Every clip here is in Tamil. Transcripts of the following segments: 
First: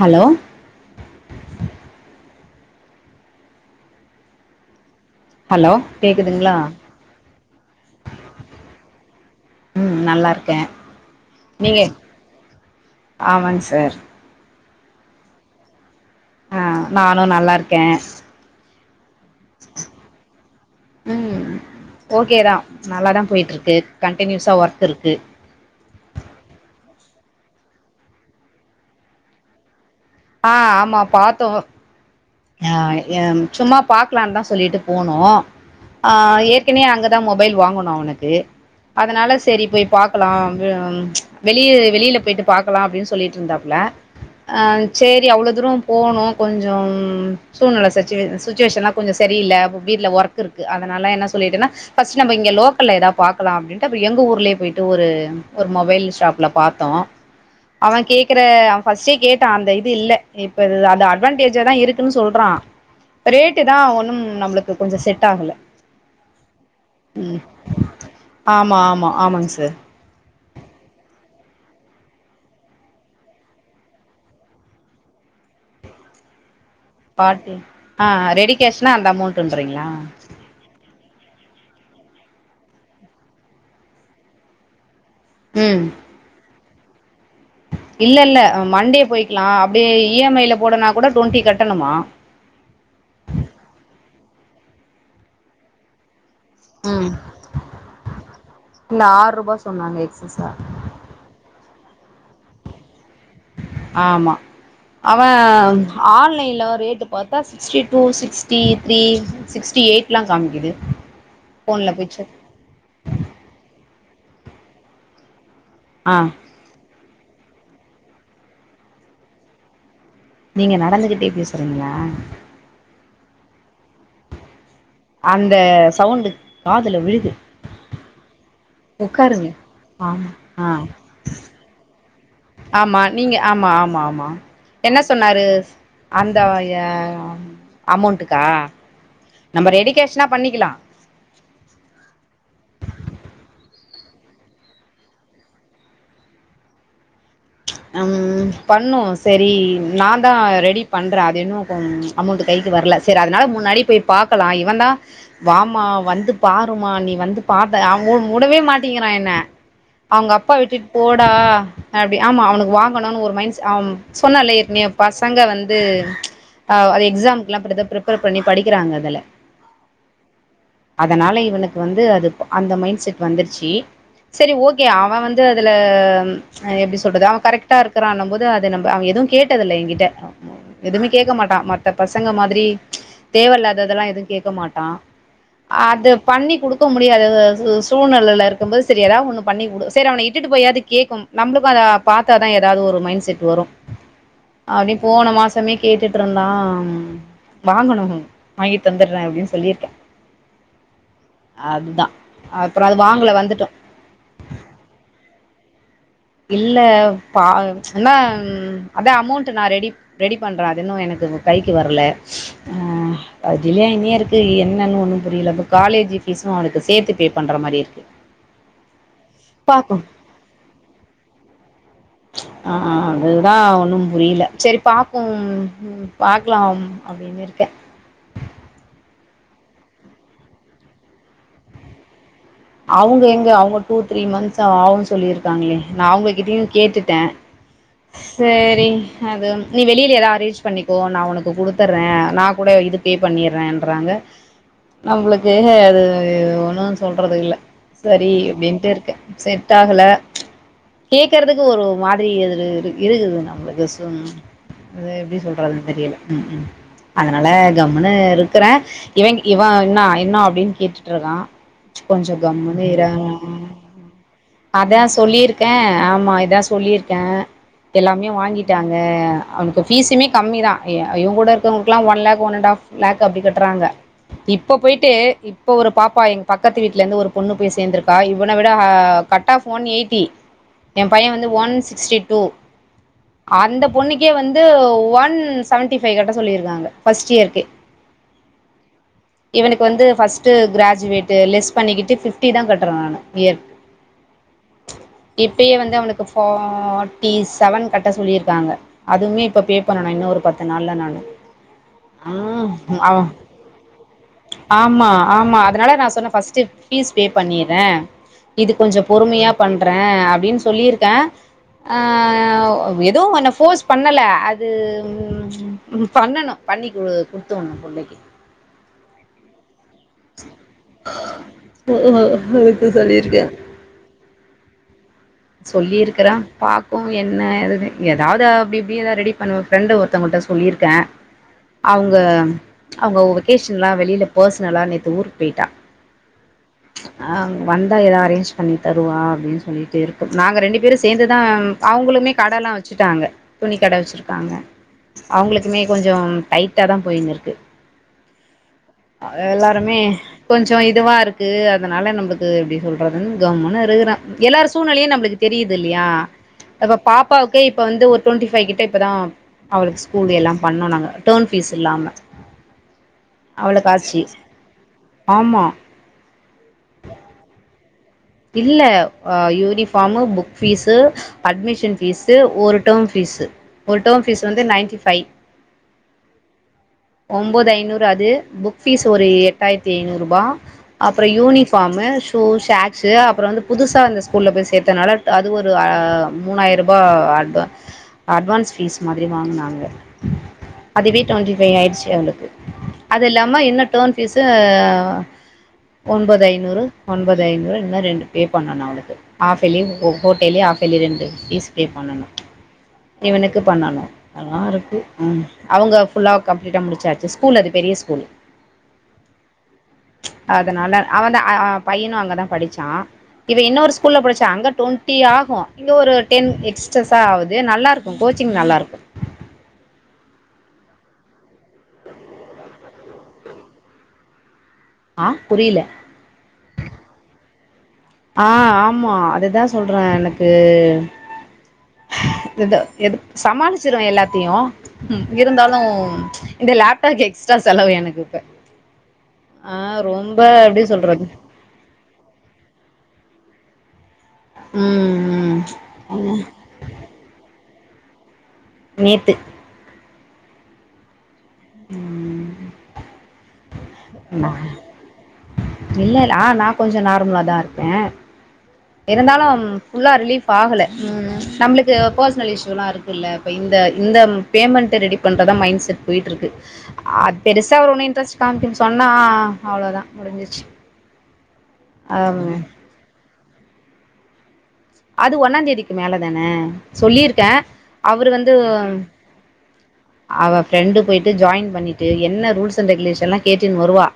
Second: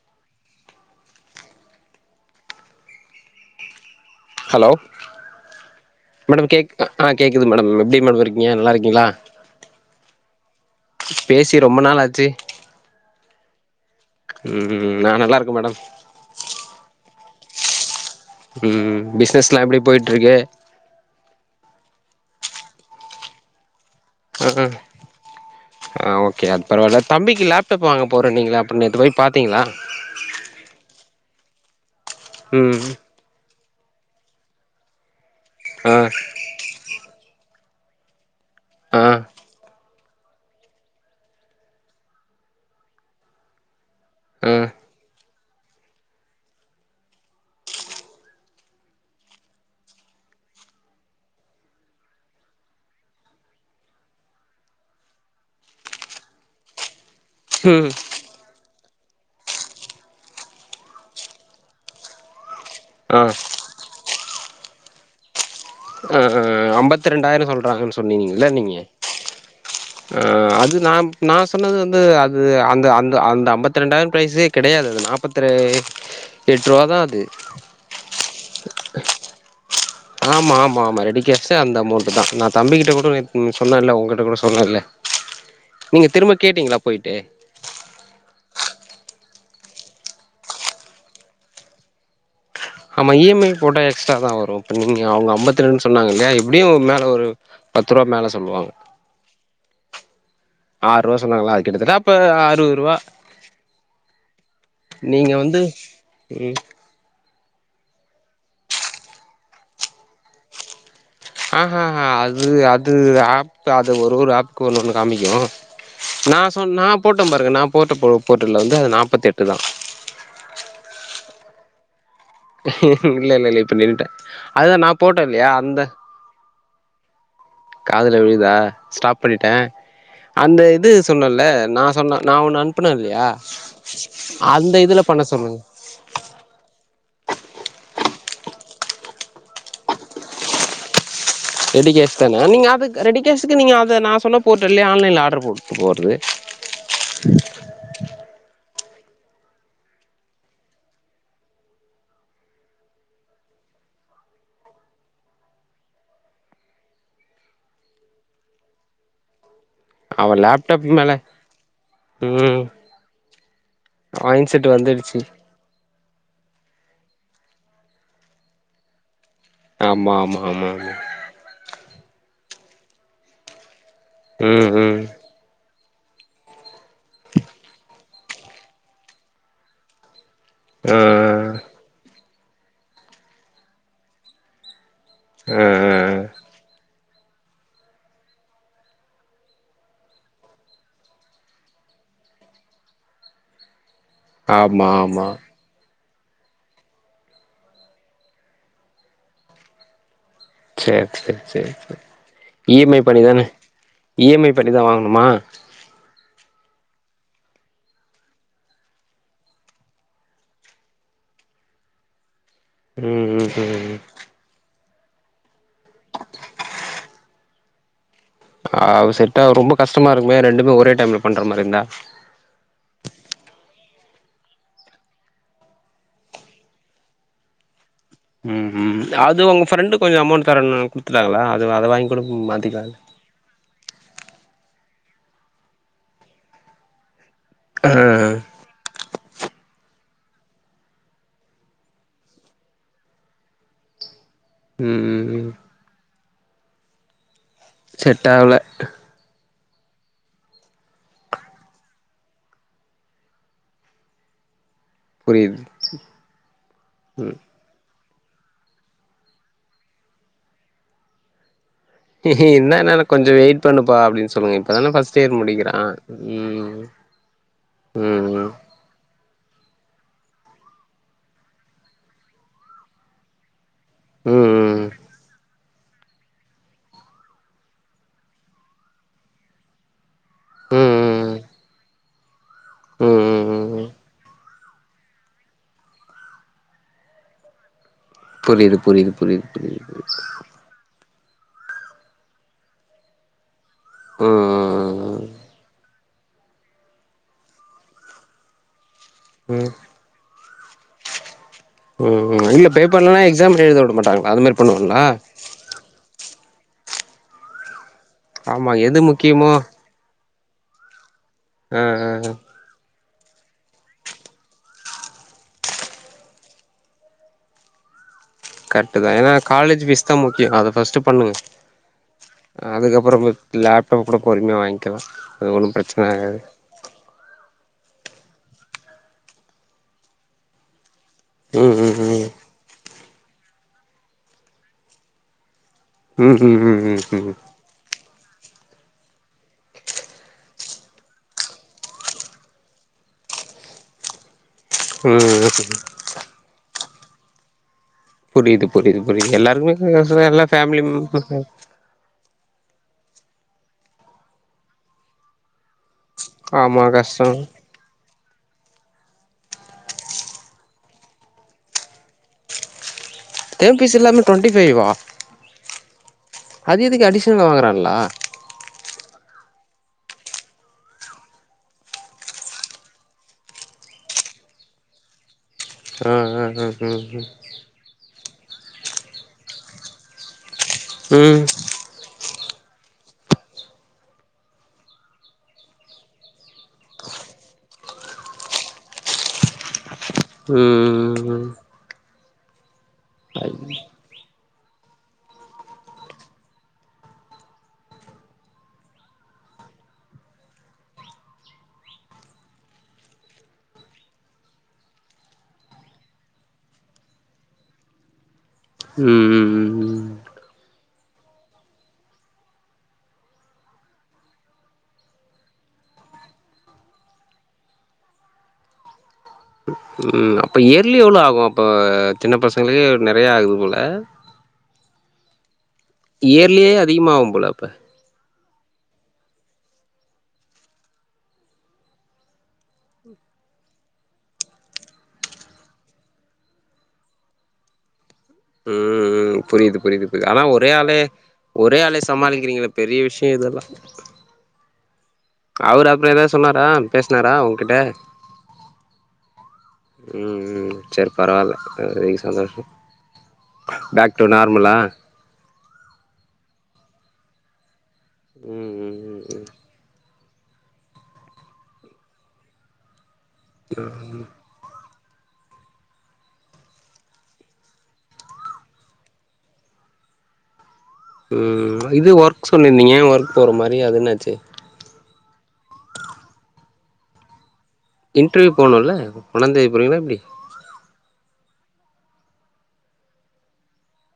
ஹலோ ஹலோ ஹலோ மேடம் கேக்குதுங்களா கேக் ஆ கேக்குது மேடம். எப்டி மேம் இருக்ங்க நல்லாருக்கீங்ளா. ம் நல்லார்க்கெ பேசி ரொம்ப நாள் ஆச்சு ஆம்மாங் சார் ம் நா நல்லாருக்க மேடம் அ நானு நல்லார்க்கெ ம் பிஸ்னஸ்லா எப்டி பொயிட்ருக்கு ம் ஓக்கேதா நல்லாதா போய்ட்டுருக்கு கண்டின்யூஸா ஒர்க் இருக்கு ஓக்கே அத் பரவால்ல தம்பிக்கு லேப்டப் வாங்க போறேநீங்களே அப்ப நேத்து போய் பாத்தீங்ளா அ ஆம்மா பாத்தோ அ ம் எம் சும்மா பாக்கலான் தா சொல்லிட்டு போனோ ஆ ஏற்கென அங்க த மொபைல் வாங்குணு அவ்னுக்கு ஆ அதனால செரி போய் பாக்கலா வெ வெளிய வெளியில பெயிட்டு பாக்கலா அப்டின் சொல்லிட்ருந்தாப் ல ஆ அ சேரி அவ்ளோ தூரொ போனு கொஞ்சொம் ம் சூழ்நிலை சுச்சுவேஷன்லா கொஞ்சொ செரியில்லை வீட்ல ஒர்க் இருக்கு அதனால என்ன சொல்லிட்டேன்னா ஃபர்ஸ்ட் நம்ப இங்க லோக்கல்ல எதா பாக்கலா அப்டின்டு அப்பி எங்க ஊர்லே பொய்ட்டு ஒரு மொபைல் ஷாப்லா பாத் த்த ம் அவன் கேக்குற அவன் ஃபர்ஸ்ட்டே கேட்டா அந்த இது இல்ல இப்ப அது அட்வான்டேஜ்ல தா இருக்கு இருக்குனு சொல்றா ஆ ரேட்டு தா ஒன்னு நம்மளுக்கு கொஞ்சோ செட் ஆகல அ அ அம்பத்தி ம் ரெண்டாயிரோ சொல்றாங்கன்னு சொன்னீங்கல்ல நீங்க ஆமா ஆமா ஆமாங்க சார் ஆ அது நா நா சொன்னது வந்து அது அந்த அந்த அந்த அம்பத்தி ரெண்டாயிரம் ப்ரைஸ்சே கெடையாது அது நாற்பத்திற் எட்டு ரூவா தா அது பார்ட்டி ஆ ரெடி கேஷ்னா அந்த அமௌண்ட்னுறீங்ளா ஆமா ஆமா ஆமா ரெடிக்கேஷ்னா அந்த அமௌண்ட் தா நா தம்பிக்கிட்ட கூட நேத்து சொன்னேலே உங்கிட்ட கூட சொன்னே இல ம் நீங்க திரும்ப கேட்டீங்களா போய்ட்டு இல்ல இல்ல மண்டே போய்க்கலா அப்டியே இ எம் ஐ ல போடனா கூட டுவெண்ட்டி கட்டணுமா ஆமா இ எம் ஐ போட்டா எக்ஸ்ட்ரா தா வரு இப்ப நீங்க அவுங்க அம்பத்தி ரெண்டு சொன்னாங்க இல்லியா அப்டியு மேலே ம் ஒரு பத்து ரூவா மேலே சொல்லுவாங்க இல்ல ஆறு ரூபா சொன்னாங்க எக்சஸ்சா ஆறு ரூவா சொன்னாங்களா கிட்டத்திட்ட அப்ப அறுவது ரூவா ஆமா வந்து அவன் ம் ஆன்லைன்ல ரேட்டு பாத் பாத்தா sixty two sixty three sixty எயிட்லா காமிக்குது அ அ ஃபோன்ல போய் செக் அது அது ஆப் அது ஒரு ஒரு ஆப்க்கு ஒன்னு ஒன்னு காமிக்கு ஆ நா சொ நா போட்டே பாருங்க நா போட்ட போர்ட்ல்ல வந்து அது நாப்பத்தி எட்டு தா நீங்க நடந்துகிட்டே பேசுறீங்ளா இல்ல இல்ல இப்ப நின்ட்டே அதுதா நாப் அந்த சவுண்டு காதுல விழுது காதுல விழுதா ஸ்டாப் உக்காருங்க பண்ணிட்டே ஆமா அந்த ஆ இது சொன்னல்ல நா சொன்ன நா ஒன்னு அனுப்புனே ஆமா இல்லியா நீங்க ஆமா ஆமா ஆமா அந்த என்ன இதுல பண்ண சொன்னாரு சொன்னங்க அந்த அ அமௌண்டுக்கா நம்ம ரெடிகேஷ்னா பண்ணிக்கிலா ரெடிகேஷ் தானே நீங்க அதுக்கு ரெடி கேஷுக்கு நீங்க அத நா சொன்ன போர்ட்டல்லயே ஆன்லைன்ல் ஆர்டரு போட்டு போறது ம் ம் பண்ணுவோ சரி நா தா ரெடி பண்றே அது இன்னு கொஞ் அமௌண்ட் கைக்கு வரல சரி அதுனால முன்னாடியே போய் பாக்கலா இவன் தா வாமா வந்து பாருமா நீ வந்து பாத்த அவங்க விடவே மாட்டங்கிறா என்ன அவ அவங்க அப்பா லேப்டாப் விட்டுட்டு மேல போடா அப்டி ஆமா ம் அவனுக்கு வாங்கணுனு ஒரு மைண்ட மைண்ட் சொன்னல செட் ஏற்கனவே வந்துடுச்சு பசங் க வந்து அ எக்ஸாம்க்கு எல்லா இப்டி தா பிரிப்பேர் பண்ணி படிக்கிறாங்க அதுல ஆமா ஆமா ஆமா ஆமா அதனால இவனுக்கு வந்து அது அந்த மைண்ட் செட் வந்துருச்சு சரி ம் ஓகே ம் அவன் வந்து அதுல் எப்டி சொல்றது அவன் கரெக்டா இருக்கான்ற போது அது அவன் எதுவு கேட்டதில்ல என்கிட்ட ஆ எதுவுமே கேட்க மாட்டா மத்த பசங்க மாதிரி தேவ இல்லாததெல்லா எதுவு கேட்க மாட்டா ஆ ஆ அது பண்ணி குடுக்க முடியாது சூழ்நிலில இருக்கும்போது சரி ஏதாவு ஒன்னு பண்ணி கொடு சரி அவன இட்டுட்டு போயாவுது கேக்கு நம்மளுக்கு அத பாத்தாதா எதாவுது ஒரு மைண்ட் செட் வரு ஆமா அப்டினு ஆமா போன மாசோ மே கேட்டுட்டு இருந்தா வாங்கணு வாங்கி தந்துற அப்டின்னு சொல்லியிருக்கே சேர் சேர் சேர் சேர் இ அப்புறோ எம் அது ஐ வாங்கல பண்ணிதானே வந்துட்டோ இ எம் ஐ பண்ணிதா வாங்கணுமா இல்ல பா என்ன அதா அமௌண்ட் நா ரெடி ரெடி பண்ற அது இன்னு எனக்கு கைக்கு வரல்ல ம் ம் ஆ ம் ஜலிங்கியா இருக்கு என்னன்னு ஒண்ணு புரியல ப்போ காலேஜ் பீஸ்ஸும் அவனுக்கு சேத்து பே பண்ற மாரி இருக்கு ஆ சொட்டாவ ரொம்ப பாக்கு கஷ்டமா இருக்குமே ரெண்டுமே ஒரே டைம்ல பண்ற மாரி இருந்தா ஆ அதுதா ஒன்னும் புரியல சரி பாப்போ பாக்கலா அப்படின்னு இருக்கே ம் ம் அது உங்க ஃப்ரெண்டு கொஞ்ச அமௌண்ட் தரன்னாங்க குடுத்துட்டாங்களா அது அத வாங்கி கூட மாத்திக்க அவங்க எங்க அவங்க டூ த்ரீ மந்த்ஸ் ஆகுன்னு சொல்லிருக்காங்களே நா அவங்ககிட்டயும் கேட்டுட்டே ஆ சேரி அது நீ வெளியில ஏதாவது அரேஞ்ச் பண்ணிக்கோ நா ஒனக்கு குடுத்துறே நா கூட இது பே பண்ணிர்றேன்றாங்க ம் ம் ம் நம்மளுக்கு அது ஒண்ணும் சொல்றதுக் இல்ல செட் சரி ஆகல அப்டின்ட்டு இருக்கே செட் ஆகல கேக்குறதுக்கு ஒரு மாதிரி எது இரு இருக்குது நம்மளுக்கு சும் அது எப்டி புரியுது சொல்றதுன்னு தெரியல ம் ம் ம் அதனால கம்முன்னு இருக்கறே இவ இவன் இன்னும் என்ன அப்டின்னு கேட்டுட்டு இருக்கா கொஞ்சோ கம்மு என்னன்னா இரே கொஞ்சோ வெயிட் பண்ணுப்பா அப்டின்னு சொல்லுங்க இப்பதான அதா ஃபர்ஸ்ட் இயர் சொல்லிருக்கே முடிக்கிறா ஆமா இதா ம் சொல்லிருக்கே எல்லாமே ம் வாங்கி ட்டாங்க அவனுக்கு ஃபீஸுமே கம்மி தா இவ இவங்கூட இருக்கிறவங்களுக்குலா one lakh one and half lakh அப்டி கட்றாங்க ம் இப்ப ம் போயிட்டு இப்ப ஒரு பாப்பா எங்க பக்கத்து வீட்டுல இருந்து ஒரு பொண்ணு போய் சேந்திருக்கா இவன விட ஆ கட் ஆஃப் ஒன் எயிட்டி ம் ம் ம் ஏ ம் பையே வந்து ஒன் சிக்ஸ்டி டூ ம் ம் ம் அந்த ம் பொண்ணுக்கே வந்து ஒன் செவன்டிஃபைவ் கட்ட சொல்லியிருக்காங்க ஃபர்ஸ்ட் இயர்கு புரியுது புரிது புரிது புரிது புரிது து கிராஜவேட் லெஸ் பண்ணிக்கிட்டு பிப்டி தா கட்டுறே நானு இயர்க்கு ம் இப்பயே வந்து அவனுக்கு ஃபாட்டி செவன் கட்ட சொல்லிருக்காங்க அதுவுமே ம் இப்ப ம் பே பண்ணனு இன்னும் ஒரு பத்து நாள்ல நானு ம் இல்ல பே ம் ஆ பண்ணலனா எக்ஸாம் எழுத விட மாட்டாங்களா அது மாரி பண்ணுவாங்களா ஆமா ஆமா அதனால நா சொன்னே ஃபஸ் ட்டு ஃபீஸ் பே பண்ணிர்றே ஆமா இது கொஞ்ச எது பொறுமையா முக்கியமோ பண் ண்றே அப்டின்னு சொல்லிருக்கே ஆ ஏதோ ஒன்ன போர்ஸ் பண்ணல அது பண்ணணு பண்ணி கு குடுத்தடணு புள்ளைக்கு கரட்டு தா ஏனா காலேஜ் ஃபீஸ் தா முக்கியோ அத ஃபர்ஸ்ட்டு பண்ணுங்க அதுக்கு அதுக்கப்றோ சொல்லியிருக்கே லேப்டாப் கூட பொறுமையா வாங்கிக்கலா அது ஒன்னும் பிரச்சன ஆகாது பாப்போ என்னது ஏதாவது அப்டி இப்டி ஏதாவ ரெடி பண்ணுவோ ஃப்ரெண்டு ஒருத்தவங்கிட்ட சொல்லிருக்கே ம் அவங்க அவங்க வெகேஷனல்லா வெளியில பெர்சனலா நேத்து ஊருக்கு போயிட்டா ம் ம் ம் ம் ஆ ம் வந்தா ஏதா அரேஞ்ச் பண்ணி தருவா அப்டின்னு சொல்லிட்டு இருக்கும் நாங்க ரெண்டு பேரும் சேந்துதா அவங்களுக்குமே கடல்லா வச்ச சுட்டாங்க துணி கட வச்சிருக்காங்க ம் ம் ம் அவங்களுக்குமே கொஞ்சோ டைட்டா தா போயினுருக்கு புரியுது புரியுது புரியுது எல்லாருக்குமே க எல்லாருமே கஷ் எல்லா கொஞ்சோ ஃபேமிலி இதுவா இருக்கு அதனால நமக்கு எப்டி சொல்றதுன் கம்முனு இருக்குறே எல்லாரு சூழ்நிலையு நம்மளுக்கு தெரியுதுல்லையா ஆமா இப்ப கஷ்டோ பாப்பாவுக்கே இப்ப வந்து ஒரு ட்வெண்ட்டி ஃபைவ் கிட்ட இப்போதா அவளுக்கு ஸ்கூல் எல்லா பண்ணோ நாங்க டர்ம் ஃபீஸ் இல்லாம டேர்ம் அவளுக்கு ஃபிஸ்ல்லாம ஆச்சு டொவன்ட்டி பைவ்வா ஆமா அது எதுக்கு அடிஷனலா வாங்கறாங்லா இல்ல ஆ uniform book fees admission fees ஒரு டர்ம் ஃபீஸ் ஒரு டர்ம் ஃபீஸ் வந்து நைன்டி பைவ் அ அ அ உம் உம் ஒம்போது ஐநூறு அது புக் வீஸ் ஒரு எட்டாயிரத்தி ஐநூறு ரூபா அப்றோ ம் யூனி ஃபாமு சூ சாக் ஸ்சு அப்றோ வந்து புதுசா அந்த ஸ்கூல்ல போய் சேத்தனால அது ஒரு மூணாயிர ரூபா அட்வா அட்வான்ஸ் வீஸ் மாதிரி வாங்குனாங்க அதுவே ட்வெண்டி ஃபைவ் ஆயிடுச்சு அவளுக்கு அது இல்லாம என்ன டேம் வீஸ்சு ஒன்பது ஐநூறு ஒன்பது ஐநூறு ரெண்டு பே பண்ணனும் அவளுக்கு ஆஃப்வேலி கோட்டலி ஆஃப்வேலி ரெண்டு வீஸ் பே பண்ணனும் இவனுக்கு பண்ணணும் எல்லா இருக்கு ம் அவங்க ஃபுல்லா கம்ப்ளீட்டா முடிச்சாச்சு ஸ்கூல் அது பெரிய ஸ்கூல் உம் அதனால அவன் தா பையனும் அங்கதா படிச்சா இவ யுன்னொரு ஸ்கூல்ல படிச்சா அங்க டுவெண்ட்டி ஆகும் இங்க ஒரு டென் எக்சஸ்சா ஆவுது நல்லா இருக் கும் கோச்சிங் நல்லா இருக்கும் உம் ம் அப்ப இயர்லி எவ்ளோ ஆகும் அப்ப சின்ன பசங்களுக்கே நெறைய ஆகுது போல ஆ புரியல இயர்லியே அதிகமாவு போல அப்ப ஆ ஆமா அதுதா சொல்றே எனக்கு எதா எது சமாளிச்சிருவே எல்லாத்தையு ம் இருந்தாலு இந்த லேப்டாப் எக்ஸ்ட்ரா செலவு எனக்கு ம் ஆ புரியுது புரியுது புரியுது ரொம்ப ஆனா ஒரே எப்டி ஆளே சொல்றது ஒரே ஆளே சமாளிக்கிறீங்களே பெரிய விஷயம் இதெல்லா உம் உம் அவரு அப்றோ ஏதாவது சொன்னாரா பேசுனாரா உங்கிட்ட நேத்து உம் உம் சேர் பரவால்ல அதுவரைக்கும் ம் சந்தோஷம் பேக் டூ நார்மலா இல்ல இல்ல ஆ நா கொஞ்சோ நார்மலா தா இருக்கே உம் உம் இருந்தாலு ஃபுல்லா ரிலீஃப் ஆகல உம் உம் நம்மளுக்கு பர்சனல் இஷ்யூல்லா இருக்குல்ல இப்ப இந்த இந்த பேமெண்ட்ட ரெடி பண்றதா மைண்ட் செட் போயிட்டு இருக்கு அ பெருசா அவரு ஒண்ணும் இன்ட்ரெஸ்ட் காமிக்கல சொன்னா ஆ ஆ அவ்ளோதா முடிஞ்சிச்சு ம் இது ஆமா ஒர்க் சொல்லிருந்தீங்க ஒர்க் போற மாறி அது என்னாச்சு அது ஒன்னாந் தேதிக்கு மேலதானே சொல்லியிருக்கே அவரு வந்து இன்டர்வியூ போணுல்ல ஒன்னாந்தேதி போறீங்களா எப்டி அவ ஃப்ரெண்ட்டு போய்ட்டு ஜாயின் பண்ணிட்டு என்ன ரூல்ஸ் அண்ட் ரெகுலேஷன்லா கேட்டுன்னு வருவா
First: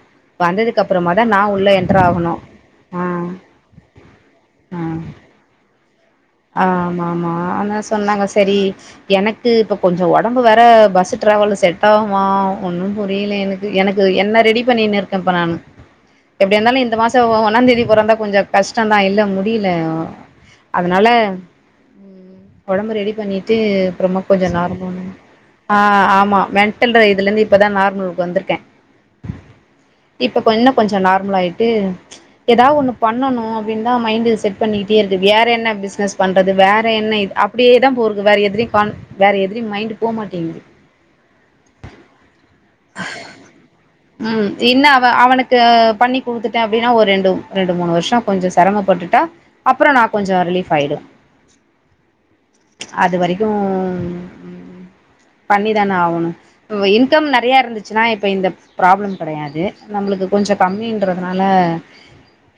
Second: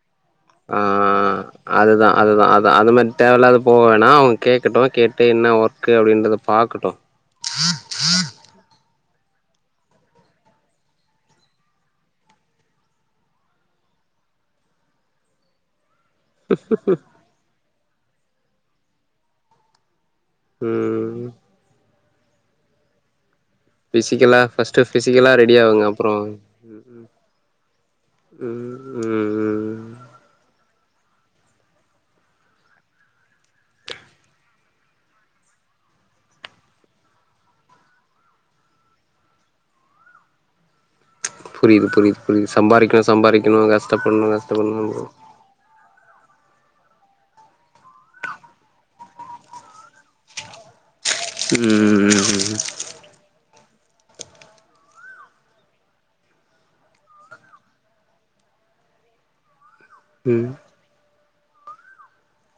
ஆ வந்ததுக்கு அப்புறமா தா நா உள்ள என்டர் அதுதா ஆகணு அதுதா அது அந்த ஆ மாறி தேவ இல்லாம போ வேணா அவங்க ஆ கேக்கட்டும் கேட்டு என்ன ஒர்க்கு அப்டின்றத பாக்கட்டு ஆமா ஆமா ஆனா சொன்னாங்க சரி எனக்கு இப்ப கொஞ்சோ ஒடம்பு வேற பஸ் டிராவல் செட் ஆவுமா ஒன்னும் புரியல எனக் எனக்கு என்ன ரெடி பண்ணின்னு இருக்கே இப்ப நானு எப்டி இருந்தாலு இந்த மாசோ ஒன்னாந்தேதி பொறந்தா கொஞ்சோ கஷ்டந்தா இல்ல முடியல ம் நல்ல ம் கொழம்பு ரெடி பண்ணி ஃபிசிக்கலா ஃபஸ்ட்டு ஃபிசிக்கலா ரெடி ஆ ஆவுங்க அப்றோ ஆமா மென்டல்ன்ற இதுல இருந்து இப்பதா நார்மல்க் வந்திர்க்கே ம் ம் ம் இப்ப கொஞ்சுனா கொஞ்சோ நார்ம்ல் ஆய்ட்டு எதா ஒன்னு பண்ணணு அப்டின் தா மைண்டு செட் பண்ணிட்டே இருக்கு வேற என்ன பிஸ்னஸ் பண்றது வேற என்ன இது அப்டியேதா போறுது வேற எதிலியு கான் வேற எதிலியு மைண்டு போ மாட்டேங்குது புரிது புரிது புரிது சம்பாரிக்கணு சம்பாரிக்கணு கஷ்டப்பட்ணு கஷ்டப்பண்ணு ட்ட பண்ணி குடுத்துட்டே அப்டினா ஒரு ரெண்டு ரெண்டு மூணு வர்ஷோ கொஞ்சோ செரமப்பட்டுட்டா அப்புறோ நா கொஞ்சோ ரிலீஃப் ஆய்டுவ ம் அதுவரைக்கு பண்ணிதான ஆவணு இப்போ இன்கம் ந றையா இருந்துச்சுனா இப்ப இந்த ப்ராப்ளம் கெடையாது நம்ளுக்கு ம் ம் கொஞ்சோ கம்மின்றதுனால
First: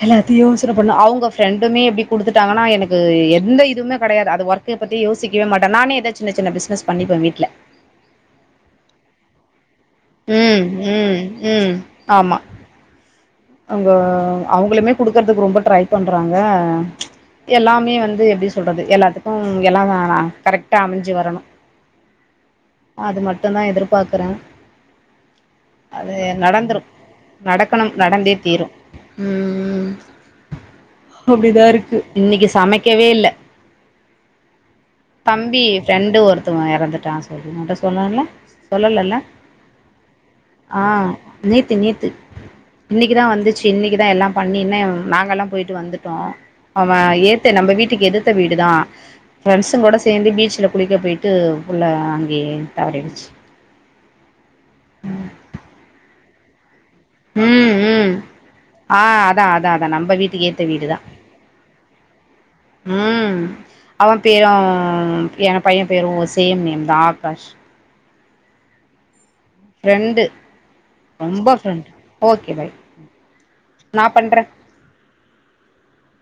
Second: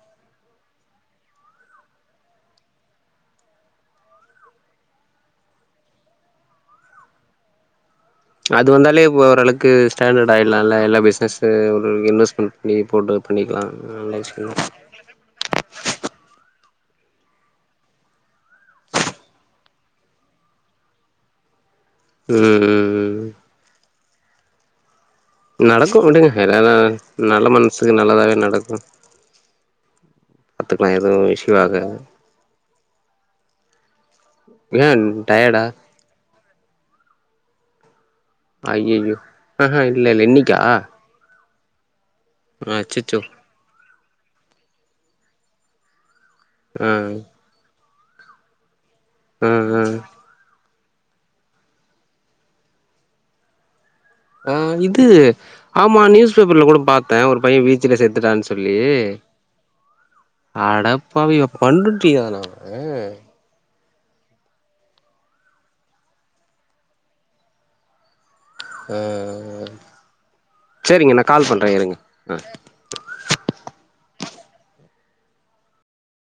எல்லாத்யு யோசன பண்ணோ அவ்ங்க ஃபிரெண்டுமே எப்டி குடுத்துட்டாங்கனா எனக்கு எந்த இதுமே கெடையாது அது ஒர்க் க பத்தி யோசிக்கவே மாட்ட நானே எதாச் சின்ன சின்ன பிஸ்னஸ் பண்ணிப்ப வீட்ல அது வந்தாலே ஓரளக்கு ஸ்டாண்டர்ட் ம் ஆய்ட்லால்ல எல்லா ம் பிஸ்னஸு ம் ஒரு ஆமா இன்வெஸ்ட்மெண்ட் பண்ணி போட்டு பண்ணிக்லா நல்ல விஷ்யோ குடுக்கறதுக் ரொம்ப ட்ரை பண்றாங்க எல்லாமே வந்து எப்டி சொல்றது எல்லாத்துக்கு எல்லாமே ஆனா கரெக்ட்டா அமஞ்சு வரணு ம் ம் அது ம் மட்டுந்தா எதிர்பாக்குற நடக்கு அது விடுங்க எல்லா நடந்துரு நல்ல நடக்கணும் மனசுக்கு நடந்தே நல்லதாவே தீரு நடக்கு ம் ம் பாத்துக்கலா எதுவு இஷ்யூ அப்டிதா இருக்கு ஆகாது இன்னிக்கி சமைக்கவே இல்ல ஏன் டயர்டா ஃபிரெண்டு ஒருத்தவ்ங்க எறந்துட்டான் சொல்லி உன்ட்ட சொன்னல ஐயையோ சொல்லலல ஆஹா இல்ல இல்ல இன்னைக்கா ஆ நேத்து நேத்து புறோ ஆச்சு கிதா வந்துச்சு இன்னிக்கிதா எல்லா பண்ணினு நாங்கலா போய்ட்டு வந்துட்டோ ஆ அவன் எர் த்து நம்ம வீட்டுக் எதிர்த்த வீடுதா ஆ ஆ ஃபிரெண்ஸ்ங்குலோட சேந்து பீச்ல குளிக்க போய்ட்டு புள்ள அங்கேயே தவறிடுச்சு ஆ இது ஆமா நியூஸ் பேப்பர்ல கூட பாத் அதா ஒரு பையன் ம் பீச்சில ம் செத்துட்டான் சொல்லி ஆ அதா அதா அதா நம்ம வீட்டுக்கு ஏத்த வீடு தா அடப்பாவியோ பண்ருட்டியாலா அவன் அவன் பேரு என் பையன் பேரு சேம் நேம்தா ஆகாஷ் அ ஃபிரெண்டு ரொம்ப ஃபிரெண்டு இருங்க ஆ ஓகே பாய் நா பண்ற